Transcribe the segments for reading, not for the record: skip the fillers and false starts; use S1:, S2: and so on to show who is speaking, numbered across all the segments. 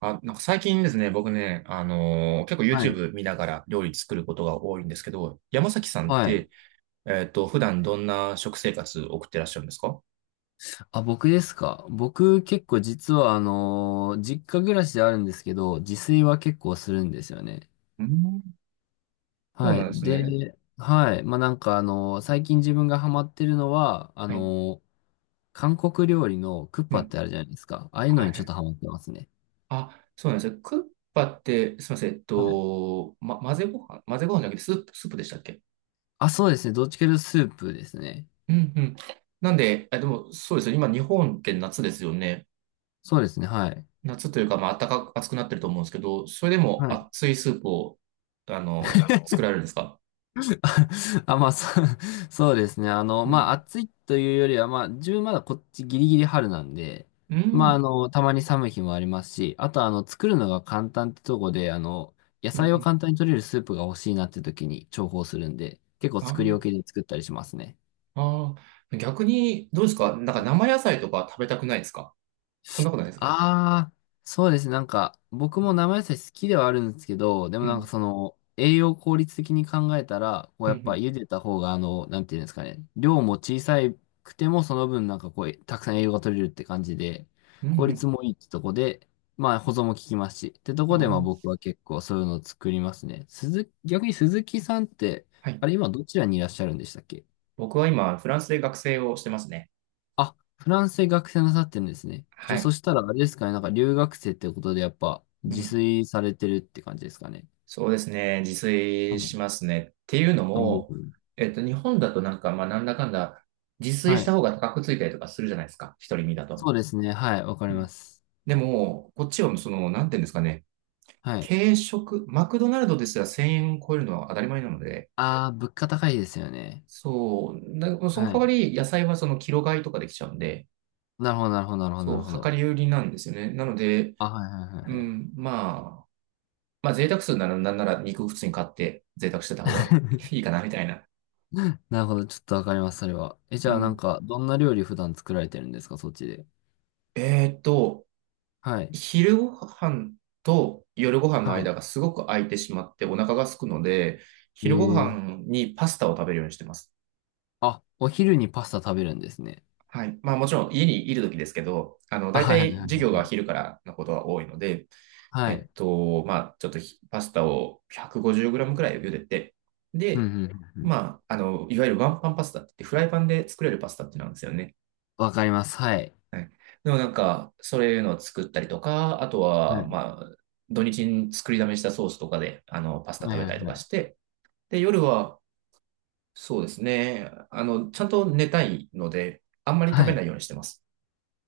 S1: あ、なんか最近ですね、僕ね、結構
S2: はい。
S1: YouTube 見ながら料理作ることが多いんですけど、山崎さんっ
S2: はい。
S1: て、普段どんな食生活送ってらっしゃるんですか？
S2: あ、僕ですか。僕結構実は実家暮らしではあるんですけど、自炊は結構するんですよね。
S1: うん、そう
S2: は
S1: なん
S2: い。
S1: ですね。
S2: で、はい。まあ、なんか最近自分がハマってるのは、
S1: はい。
S2: 韓国料理のクッ
S1: う
S2: パっ
S1: ん。
S2: てあるじゃないですか。ああいうの
S1: は
S2: にちょっ
S1: い。
S2: とハマってますね。
S1: あ、そうなんですね。クッパって、すみません、
S2: はい。
S1: ま、混ぜご飯、混ぜご飯じゃなくてスープ、スープでしたっけ？
S2: あ、そうですね。どっちかというとスープですね。
S1: うんうん。なんで、でも、そうですよ。今、日本って夏ですよね。
S2: そうですね。はい。
S1: 夏というか、まあ、暖かく、暑くなってると思うんですけど、それでも
S2: はい。
S1: 熱いスープを、作られるんですか？
S2: あ、まあ、そう、そうですね。あの、
S1: う
S2: まあ、
S1: ん。
S2: 暑いというよりは、まあ、自分まだこっちギリギリ春なんで、
S1: う
S2: まあ、あ
S1: ん。
S2: の、たまに寒い日もありますし、あと、あの、作るのが簡単ってとこで、あの、野
S1: う
S2: 菜を
S1: ん。
S2: 簡単に取れるスープが欲しいなって時に重宝するんで、結構
S1: あ
S2: 作り置きで作ったりしますね。
S1: あ。ああ。逆に、どうですか？なんか生野菜とか食べたくないですか？そんなことないですか？
S2: ああ、そうですね。なんか、僕
S1: う
S2: も
S1: ん。
S2: 生野菜好きではあるんですけど、で
S1: う
S2: もなんか
S1: ん。
S2: その、栄養効率的に考えたら、こう
S1: う
S2: やっぱ
S1: ん。
S2: 茹でた方が、なんていうんですかね、量も小さくても、その分なんかこう、たくさん栄養が取れるって感じで、
S1: うん。
S2: 効
S1: うん。
S2: 率もいいってとこで、まあ保存も効きますし、ってと
S1: あ
S2: こで、まあ僕
S1: あ。
S2: は結構そういうのを作りますね。逆に鈴木さんって、
S1: はい。
S2: あれ今どちらにいらっしゃるんでしたっけ？
S1: 僕は今、フランスで学生をしてますね。
S2: あ、フランスで学生なさってるんですね。じゃ
S1: は
S2: あ、そ
S1: い。
S2: したらあれですかね、なんか留学生ってことでやっぱ
S1: う
S2: 自
S1: ん。
S2: 炊されてるって感じですかね。
S1: そうですね。自
S2: は
S1: 炊し
S2: い。
S1: ますね。っていうの
S2: おー。
S1: も、日本だとなんか、まあ、なんだかんだ、自炊
S2: は
S1: した
S2: い。
S1: 方が高くついたりとかするじゃないですか。一人身だと。
S2: そうですね。はい。わか
S1: う
S2: り
S1: ん。
S2: ます。
S1: でも、こっちはその、なんていうんですかね。
S2: はい。
S1: 軽食、マクドナルドですら1000円超えるのは当たり前なので、
S2: ああ、物価高いですよね。
S1: そう、だその
S2: は
S1: 代わ
S2: い。
S1: り野菜はそのキロ買いとかできちゃうんで、
S2: なるほど、なるほど、なるほど、な
S1: そ
S2: る
S1: う、
S2: ほ
S1: 量
S2: ど。
S1: り売りなんですよね。なので、
S2: あ、はい、はい、は
S1: う
S2: い、はい。
S1: ん、まあ、まあ贅沢するならなんなら肉普通に買って贅沢してた方が いいかなみたいな。
S2: なるほど。ちょっとわかります、それは。え、じ
S1: う
S2: ゃあ、なん
S1: ん。
S2: か、どんな料理普段作られてるんですか、そっちで。
S1: えーっと、
S2: はい。
S1: 昼ご飯と夜ご飯の
S2: は
S1: 間がすごく空いてしまってお腹が空くので、
S2: い。
S1: 昼ご
S2: えー。
S1: 飯にパスタを食べるようにしてます。
S2: あ、お昼にパスタ食べるんですね。
S1: はい。まあもちろん家にいる時ですけど、
S2: あ、
S1: 大
S2: はい、はい、
S1: 体
S2: は
S1: 授業が
S2: い。
S1: 昼からのことは多いので、
S2: はい。はい。
S1: まあちょっとパスタを 150g くごじゅうグラムくらい茹でて、
S2: うん、う
S1: で、
S2: ん。うん。
S1: まあ、いわゆるワンパンパスタって言ってフライパンで作れるパスタってなんですよね。
S2: わかります。はい。
S1: はい。でもなんか、そういうのを作ったりとか、あと
S2: は
S1: は、
S2: い。
S1: まあ、土日に作りだめしたソースとかで、パスタ
S2: は
S1: 食
S2: い
S1: べ
S2: は
S1: たり
S2: い
S1: と
S2: は
S1: かし
S2: い。
S1: て、で、夜は、そうですね、ちゃんと寝たいので、あんまり食
S2: は
S1: べな
S2: い。
S1: いようにしてます。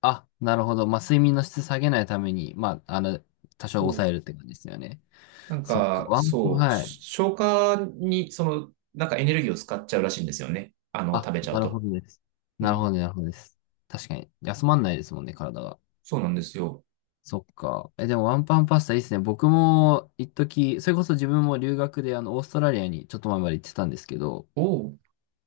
S2: あ、なるほど。まあ、睡眠の質下げないために、まあ、多少
S1: そ
S2: 抑
S1: う。
S2: えるって感じですよね。
S1: なん
S2: そっか。
S1: か、そう、
S2: はい。
S1: 消化に、その、なんかエネルギーを使っちゃうらしいんですよね。
S2: あ、
S1: 食べちゃう
S2: なるほ
S1: と。
S2: どです。
S1: う
S2: なるほ
S1: ん。
S2: ど、なるほどです。確かに。休まんないですもんね、体が。
S1: そうなんですよ。
S2: そっか。え、でもワンパンパスタいいですね。僕も、一時、それこそ自分も留学で、あの、オーストラリアにちょっと前まで行ってたんですけど、
S1: おう。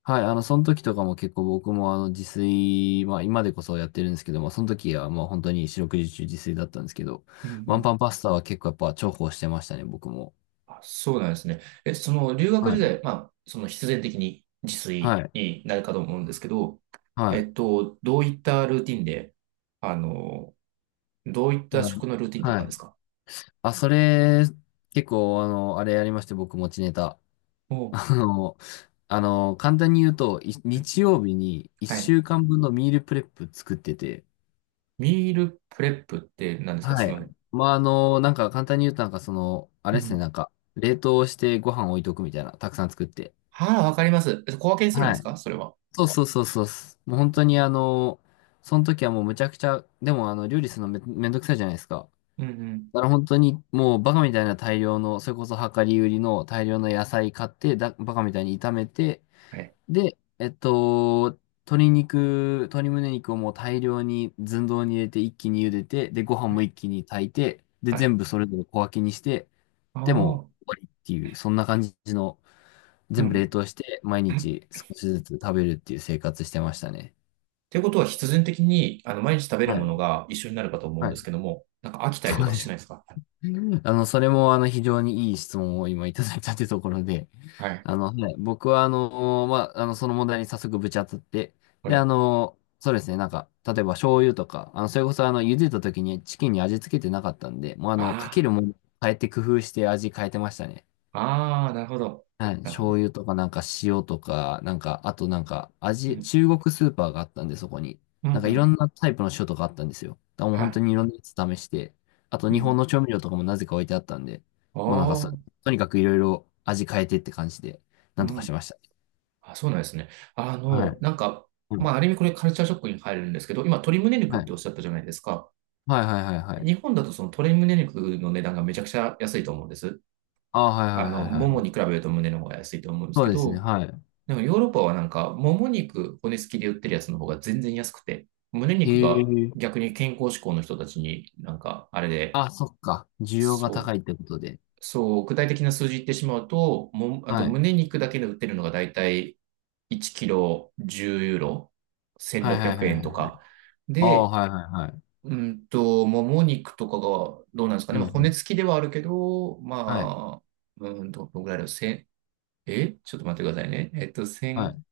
S2: はい、あの、その時とかも結構僕もあの自炊、まあ今でこそやってるんですけども、その時はもう本当に四六時中自炊だったんですけど、
S1: うんう
S2: ワン
S1: ん。
S2: パンパスタは結構やっぱ重宝してましたね、僕も。
S1: あ、そうなんですね。え、その、留学
S2: は
S1: 時
S2: い。
S1: 代、まあ、その必然的に自
S2: は
S1: 炊
S2: い。
S1: になるかと思うんですけど、
S2: はい。
S1: どういったルーティンで、あの、どういった
S2: だから、
S1: 食のルーティンだっ
S2: は
S1: たんで
S2: い。
S1: すか？
S2: あ、それ、結構あの、あれやりまして、僕持ちネタ。
S1: お う。
S2: あの、あの、簡単に言うと、
S1: はい。
S2: 日曜日に
S1: は
S2: 一
S1: い。
S2: 週間分のミールプレップ作ってて、
S1: ミールプレップって何ですか？
S2: は
S1: すみ
S2: い。
S1: ません。
S2: まあ、あの、なんか簡単に言うと、なんかその、あ
S1: う
S2: れですね、
S1: ん。
S2: なんか、冷凍してご飯置いとくみたいな、たくさん作って。
S1: はあ、わかります。小分けにするんで
S2: は
S1: す
S2: い。
S1: かそれは？
S2: そうそうそうそうっす。もう本当にあの、その時はもうむちゃくちゃ、でもあの、料理するのめんどくさいじゃないですか。
S1: うんうん。
S2: だから本当にもうバカみたいな大量の、それこそ量り売りの大量の野菜買って、バカみたいに炒めて、
S1: はい。
S2: で、鶏肉、鶏胸肉をもう大量に寸胴に入れて一気に茹でて、で、ご飯
S1: は
S2: も
S1: い。
S2: 一気に炊いて、で、
S1: はい。
S2: 全部それぞれ小分けにして、
S1: あ
S2: でも
S1: あ、
S2: う終わりっていう、そんな感じの、
S1: う
S2: 全部
S1: ん。
S2: 冷凍して、毎日
S1: っ
S2: 少しずつ食べるっていう生活してましたね。
S1: ていうことは必然的に、毎日食べる
S2: は
S1: もの
S2: い。
S1: が一緒になるかと思うん
S2: は
S1: で
S2: い。
S1: すけども、なんか飽きたりと
S2: そう
S1: か
S2: で
S1: し
S2: す。
S1: ないですか？
S2: あの、それも、あの、非常にいい質問を今いただいたというところで、
S1: はい。
S2: あの、はい、僕は、まあ、あの、その問題に早速ぶち当たって、
S1: は
S2: で、
S1: い。
S2: そうですね、なんか、例えば醤油とか、あの、それこそ、あの、茹でた時にチキンに味付けてなかったんで、もう、あの、か
S1: あ
S2: けるもの変えて工夫して味変えてましたね。
S1: あ、ああ、なるほど。
S2: はい、
S1: なるほ
S2: 醤
S1: ど。
S2: 油とか、なんか塩とか、なんか、あとなんか、
S1: う
S2: 味、
S1: ん。
S2: 中国スーパーがあったんで、そこに。
S1: うん、う
S2: なんか、いろ
S1: ん。
S2: んなタイプの塩とかあったんですよ。だからもう
S1: は
S2: 本当
S1: い。
S2: にいろんなやつ試して、あと、
S1: う
S2: 日本
S1: ん。
S2: の調味料とかもなぜか置いてあったんで、
S1: あ
S2: もうなんかそ、
S1: あ、
S2: とにかくいろいろ味変えてって感じで、
S1: う
S2: なんとかし
S1: ん。
S2: ました。
S1: あ、そうなんですね。
S2: はい。
S1: なんか、
S2: う
S1: まあ、
S2: ん。
S1: ある意味これカルチャーショックに入るんですけど、今、鶏胸肉っ
S2: は
S1: てお
S2: い。
S1: っしゃったじゃないですか。
S2: はいはいはいはい。
S1: 日本だとその鶏胸肉の値段がめちゃくちゃ安いと思うんです。
S2: ああ、はいはいはいは
S1: もも
S2: い。
S1: に比べると胸の方が安いと思うんです
S2: そ
S1: け
S2: うですね。
S1: ど、
S2: はい。
S1: でもヨーロッパはなんか、もも肉骨付きで売ってるやつの方が全然安くて、胸
S2: へ
S1: 肉が
S2: え。
S1: 逆に健康志向の人たちになんか、あれで、
S2: あ、そっか。需要が
S1: そ
S2: 高
S1: う、
S2: いってことで。
S1: そう、具体的な数字言ってしまうと、あ
S2: は
S1: と
S2: い。
S1: 胸肉だけで売ってるのがだいたい1キロ10ユーロ、
S2: はい
S1: 1600
S2: はいはい
S1: 円と
S2: はい。
S1: か。
S2: ああ、
S1: で、
S2: はいはいはい。
S1: もも肉とかがどうなんですか
S2: う
S1: ね。
S2: ん
S1: ま
S2: う
S1: あ、骨
S2: ん。
S1: 付きではあるけど、
S2: はい。
S1: まあ、どのぐらいだろう。せんえちょっと待ってくださいね。えっと、
S2: は
S1: 千
S2: い。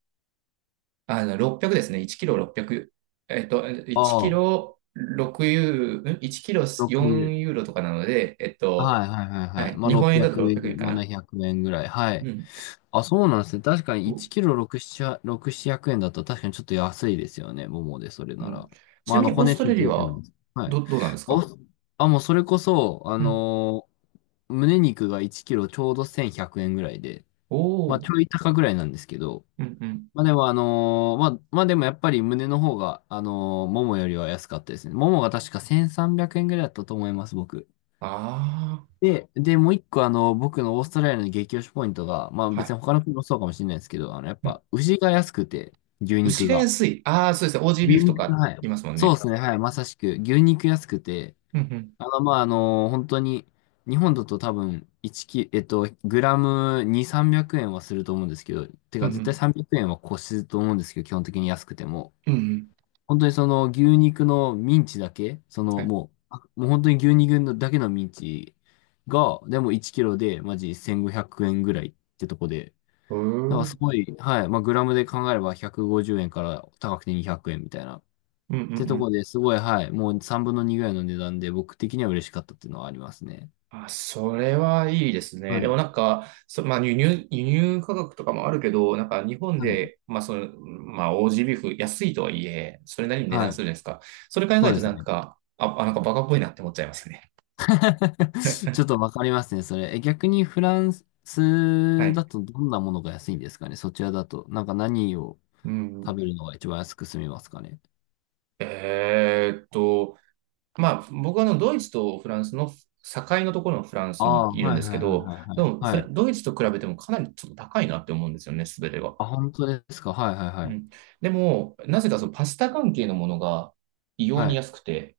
S1: あの、600ですね。1キロ600。えっと、1キ
S2: ああ、
S1: ロ6ユーロ、ん？ 1 キロ
S2: 六
S1: 4ユーロとかなので、えっと、
S2: はいはいはい
S1: は
S2: はい。
S1: い。
S2: まあ、
S1: 日本円
S2: 600
S1: だと600円
S2: 円、
S1: かな。
S2: 700円ぐらい。は
S1: う
S2: い。
S1: ん。
S2: あ、そうなんですね。確かに
S1: お、
S2: 1キロ6、7、6、700円だと確かにちょっと安いですよね。ももで、それ
S1: う
S2: な
S1: ん、
S2: ら。
S1: ち
S2: ま
S1: な
S2: あ、あ
S1: み
S2: の、
S1: に、オー
S2: 骨
S1: ス
S2: つ
S1: トラ
S2: いて
S1: リア
S2: るっての
S1: は、
S2: も。はい。
S1: どうなんです
S2: お、
S1: か？
S2: あ、もうそれこそ、
S1: うん。
S2: 胸肉が1キロちょうど1100円ぐらいで、ま
S1: お
S2: あ、
S1: ー。
S2: ちょい高ぐらいなんですけど、
S1: うんうん。
S2: まあ、でも、まあ、まあ、でもやっぱり胸の方が、ももよりは安かったですね。ももが確か1300円ぐらいだったと思います、僕。
S1: あ
S2: で、で、もう一個あの、僕のオーストラリアの激推しポイントが、まあ
S1: あ。は
S2: 別
S1: い。
S2: に他の国もそうかもしれないですけど、あの、やっ
S1: うん。
S2: ぱ牛が安くて、牛
S1: 牛
S2: 肉
S1: が
S2: が。
S1: 安い。ああ、そうですね。オージービー
S2: 牛
S1: フと
S2: 肉が、
S1: か
S2: はい。
S1: 言いますもん
S2: そう
S1: ね。
S2: ですね、はい、まさしく、牛肉安くて、
S1: うんうん。
S2: あの、まああの、本当に、日本だと多分、1キ、グラム2、300円はすると思うんですけど、て
S1: うん
S2: か
S1: う
S2: 絶対
S1: ん。
S2: 300円は越すと思うんですけど、基本的に安くても。
S1: うんうん。
S2: 本当にその牛肉のミンチだけ、そ
S1: は
S2: の
S1: い。
S2: もう、もう本当に牛肉のだけのミンチが、でも1キロでマジ1500円ぐらいってとこで、
S1: うー
S2: なん
S1: ん。う
S2: かす
S1: ん
S2: ごい、はい、まあグラムで考えれば150円から高くて200円みたいな。っ
S1: うんう
S2: てとこ
S1: ん。
S2: ですごい、はい、もう3分の2ぐらいの値段で僕的には嬉しかったっていうのはありますね。
S1: あ、それはいいですね。
S2: は
S1: でも
S2: い、
S1: なんか、まあ、輸入価格とかもあるけど、なんか日本
S2: はい、
S1: で、まあその、まあオージービーフ安いとはいえ、それなりに値
S2: は
S1: 段
S2: い、
S1: するじゃないですか。それ考え
S2: そう
S1: る
S2: で
S1: と
S2: す
S1: なん
S2: ね。
S1: か、あなんかバカっぽいなって思っちゃいますね。
S2: ちょっとわかりますね、それ。え、逆にフラン
S1: は
S2: ス
S1: い。
S2: だとどんなものが安いんですかね、そちらだと。なんか何を。
S1: うん。
S2: 食べるのが一番安く済みますかね。
S1: えーっと、まあ僕はあのドイツとフランスの境のところのフラン
S2: あ
S1: スに
S2: あ、
S1: いるん
S2: はい
S1: で
S2: は
S1: す
S2: い
S1: け
S2: はい
S1: ど、
S2: はい
S1: でも
S2: は
S1: フ
S2: い。は
S1: ラ
S2: い。
S1: ドイツと比べてもかなりちょっと高いなって思うんですよね、すべてが。
S2: あ、本当ですか。はいはいは
S1: う
S2: い。
S1: ん。でも、なぜかそのパスタ関係のものが異様
S2: は
S1: に
S2: い。
S1: 安くて、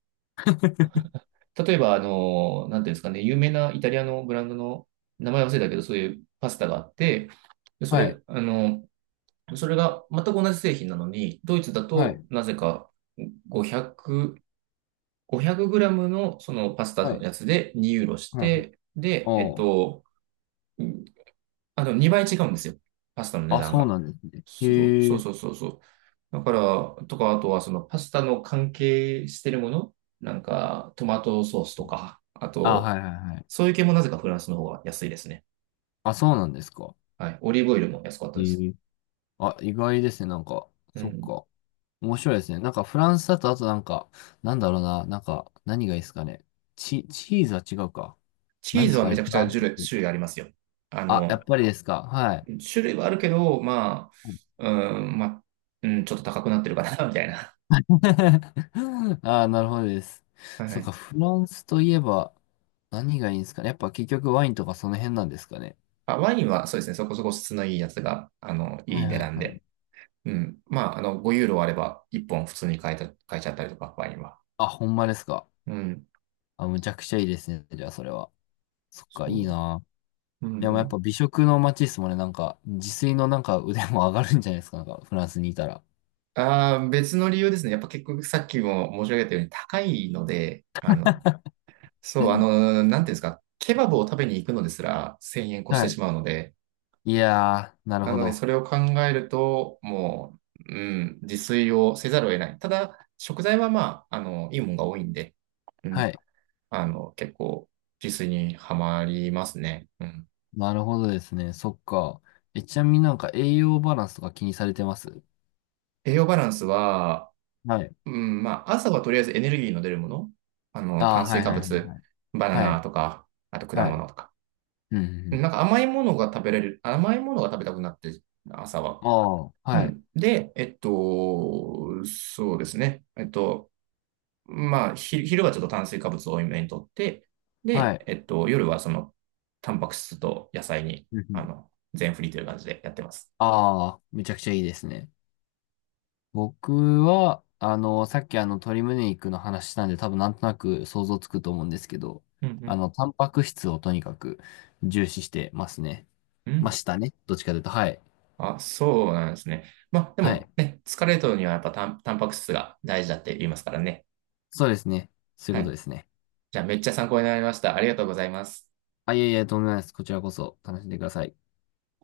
S1: 例えば、なんていうんですかね、有名なイタリアのブランドの名前忘れたけど、そういうパスタがあって、でそ
S2: はい。
S1: れ、それが全く同じ製品なのに、ドイツだ
S2: は
S1: と
S2: い。
S1: なぜか500、5グラムのそのパスタ
S2: は
S1: の
S2: い。
S1: やつで2ユーロし
S2: はいはいはいはいはい。
S1: て、で、えっ
S2: おー。
S1: と、あ、でも2倍違うんですよ。パスタの値
S2: あ、
S1: 段
S2: そう
S1: が。
S2: なんですね。
S1: そう
S2: へ
S1: そう
S2: え。
S1: そうそうそう。だから、とか、あとはそのパスタの関係してるもの、なんかトマトソースとか、あ
S2: あ、は
S1: と、
S2: いはいはい。
S1: そういう系もなぜかフランスの方が安いですね。
S2: あ、そうなんですか。
S1: はい。オリーブオイルも安かった
S2: へ
S1: です。
S2: え。あ、意外ですね。なんか、
S1: う
S2: そっ
S1: ん。
S2: か。面白いですね。なんかフランスだと、あとなんか、なんだろうな。なんか、何がいいですかね。チーズは違うか。
S1: チ
S2: なん
S1: ー
S2: で
S1: ズ
S2: す
S1: は
S2: か
S1: め
S2: ね、
S1: ちゃく
S2: フ
S1: ち
S2: ラ
S1: ゃ
S2: ン
S1: 種
S2: スっ
S1: 類、
S2: て。
S1: 種類ありますよ。あ
S2: あ、やっ
S1: の、
S2: ぱりですか。はい。
S1: 種類はあるけど、まあ、うん、まあ、うん、ちょっと高くなってるかな、みたいな。
S2: ああ、なるほどです。
S1: は
S2: そっ
S1: い。
S2: か、フランスといえば何がいいんですかね。やっぱ結局ワインとかその辺なんですかね。
S1: あ、ワインはそうですね、そこそこ質のいいやつが、
S2: は
S1: いい
S2: い
S1: 値
S2: は
S1: 段
S2: いはい。
S1: で。うん。まあ、5ユーロあれば、1本普通に買えた、買えちゃったりとか、ワインは。
S2: あ、ほんまですか。
S1: うん。
S2: あ、むちゃくちゃいいですね。じゃあそれは。そっか、
S1: そ
S2: いい
S1: う。
S2: な。
S1: う
S2: で
S1: んう
S2: もやっ
S1: ん。
S2: ぱ美食の街ですもんね。なんか、自炊のなんか腕も上がるんじゃないですか。なんか、フランスにいたら。
S1: ああ、別の理由ですね。やっぱ結局さっきも申し上げたように高いので、そ
S2: う
S1: う、
S2: ん。
S1: なんていうんですか、ケバブを食べに行くのですら1000円越し
S2: は
S1: てし
S2: い。
S1: まうので、
S2: いやー、なる
S1: な
S2: ほ
S1: ので
S2: ど。
S1: それを考えると、もう、うん、自炊をせざるを得ない。ただ、食材はまあ、いいものが多いんで、う
S2: は
S1: ん、
S2: い。
S1: 結構自炊にはまりますね。うん。
S2: なるほどですね。そっか。え、ちなみになんか栄養バランスとか気にされてます？
S1: 栄養バランスは、
S2: はい。
S1: うん、まあ、朝はとりあえずエネルギーの出るもの。
S2: ああ、
S1: 炭
S2: は
S1: 水
S2: い
S1: 化
S2: はいはい
S1: 物、
S2: はい。
S1: バナ
S2: は
S1: ナ
S2: い。
S1: とか、あと果
S2: はい。
S1: 物とか。
S2: うんう
S1: なん
S2: ん。
S1: か甘いものが食べれる、甘いものが食べたくなって、朝は。
S2: ああ、
S1: う
S2: はい。
S1: ん。で、そうですね。まあ、昼はちょっと炭水化物を多めにとって、
S2: は
S1: で、
S2: い。
S1: 夜はその、タンパク質と野菜に、
S2: うんうん。
S1: 全振りという感じでやってます。
S2: ああ、めちゃくちゃいいですね。僕は、あの、さっきあの、鶏胸肉の話したんで、多分なんとなく想像つくと思うんですけど、
S1: うんうん。
S2: あの、タンパク質をとにかく重視してますね。
S1: う
S2: ま
S1: ん。
S2: したね。どっちかというと、はい。
S1: あ、そうなんですね。まあ、で
S2: は
S1: も
S2: い。
S1: ね、疲れるのにはやっぱタンパク質が大事だって言いますからね。
S2: そうですね。そういう
S1: は
S2: こと
S1: い。
S2: ですね。
S1: じゃあめっちゃ参考になりました。ありがとうございます。
S2: あ、いえいえ、とんでもないです。こちらこそ楽しんでください。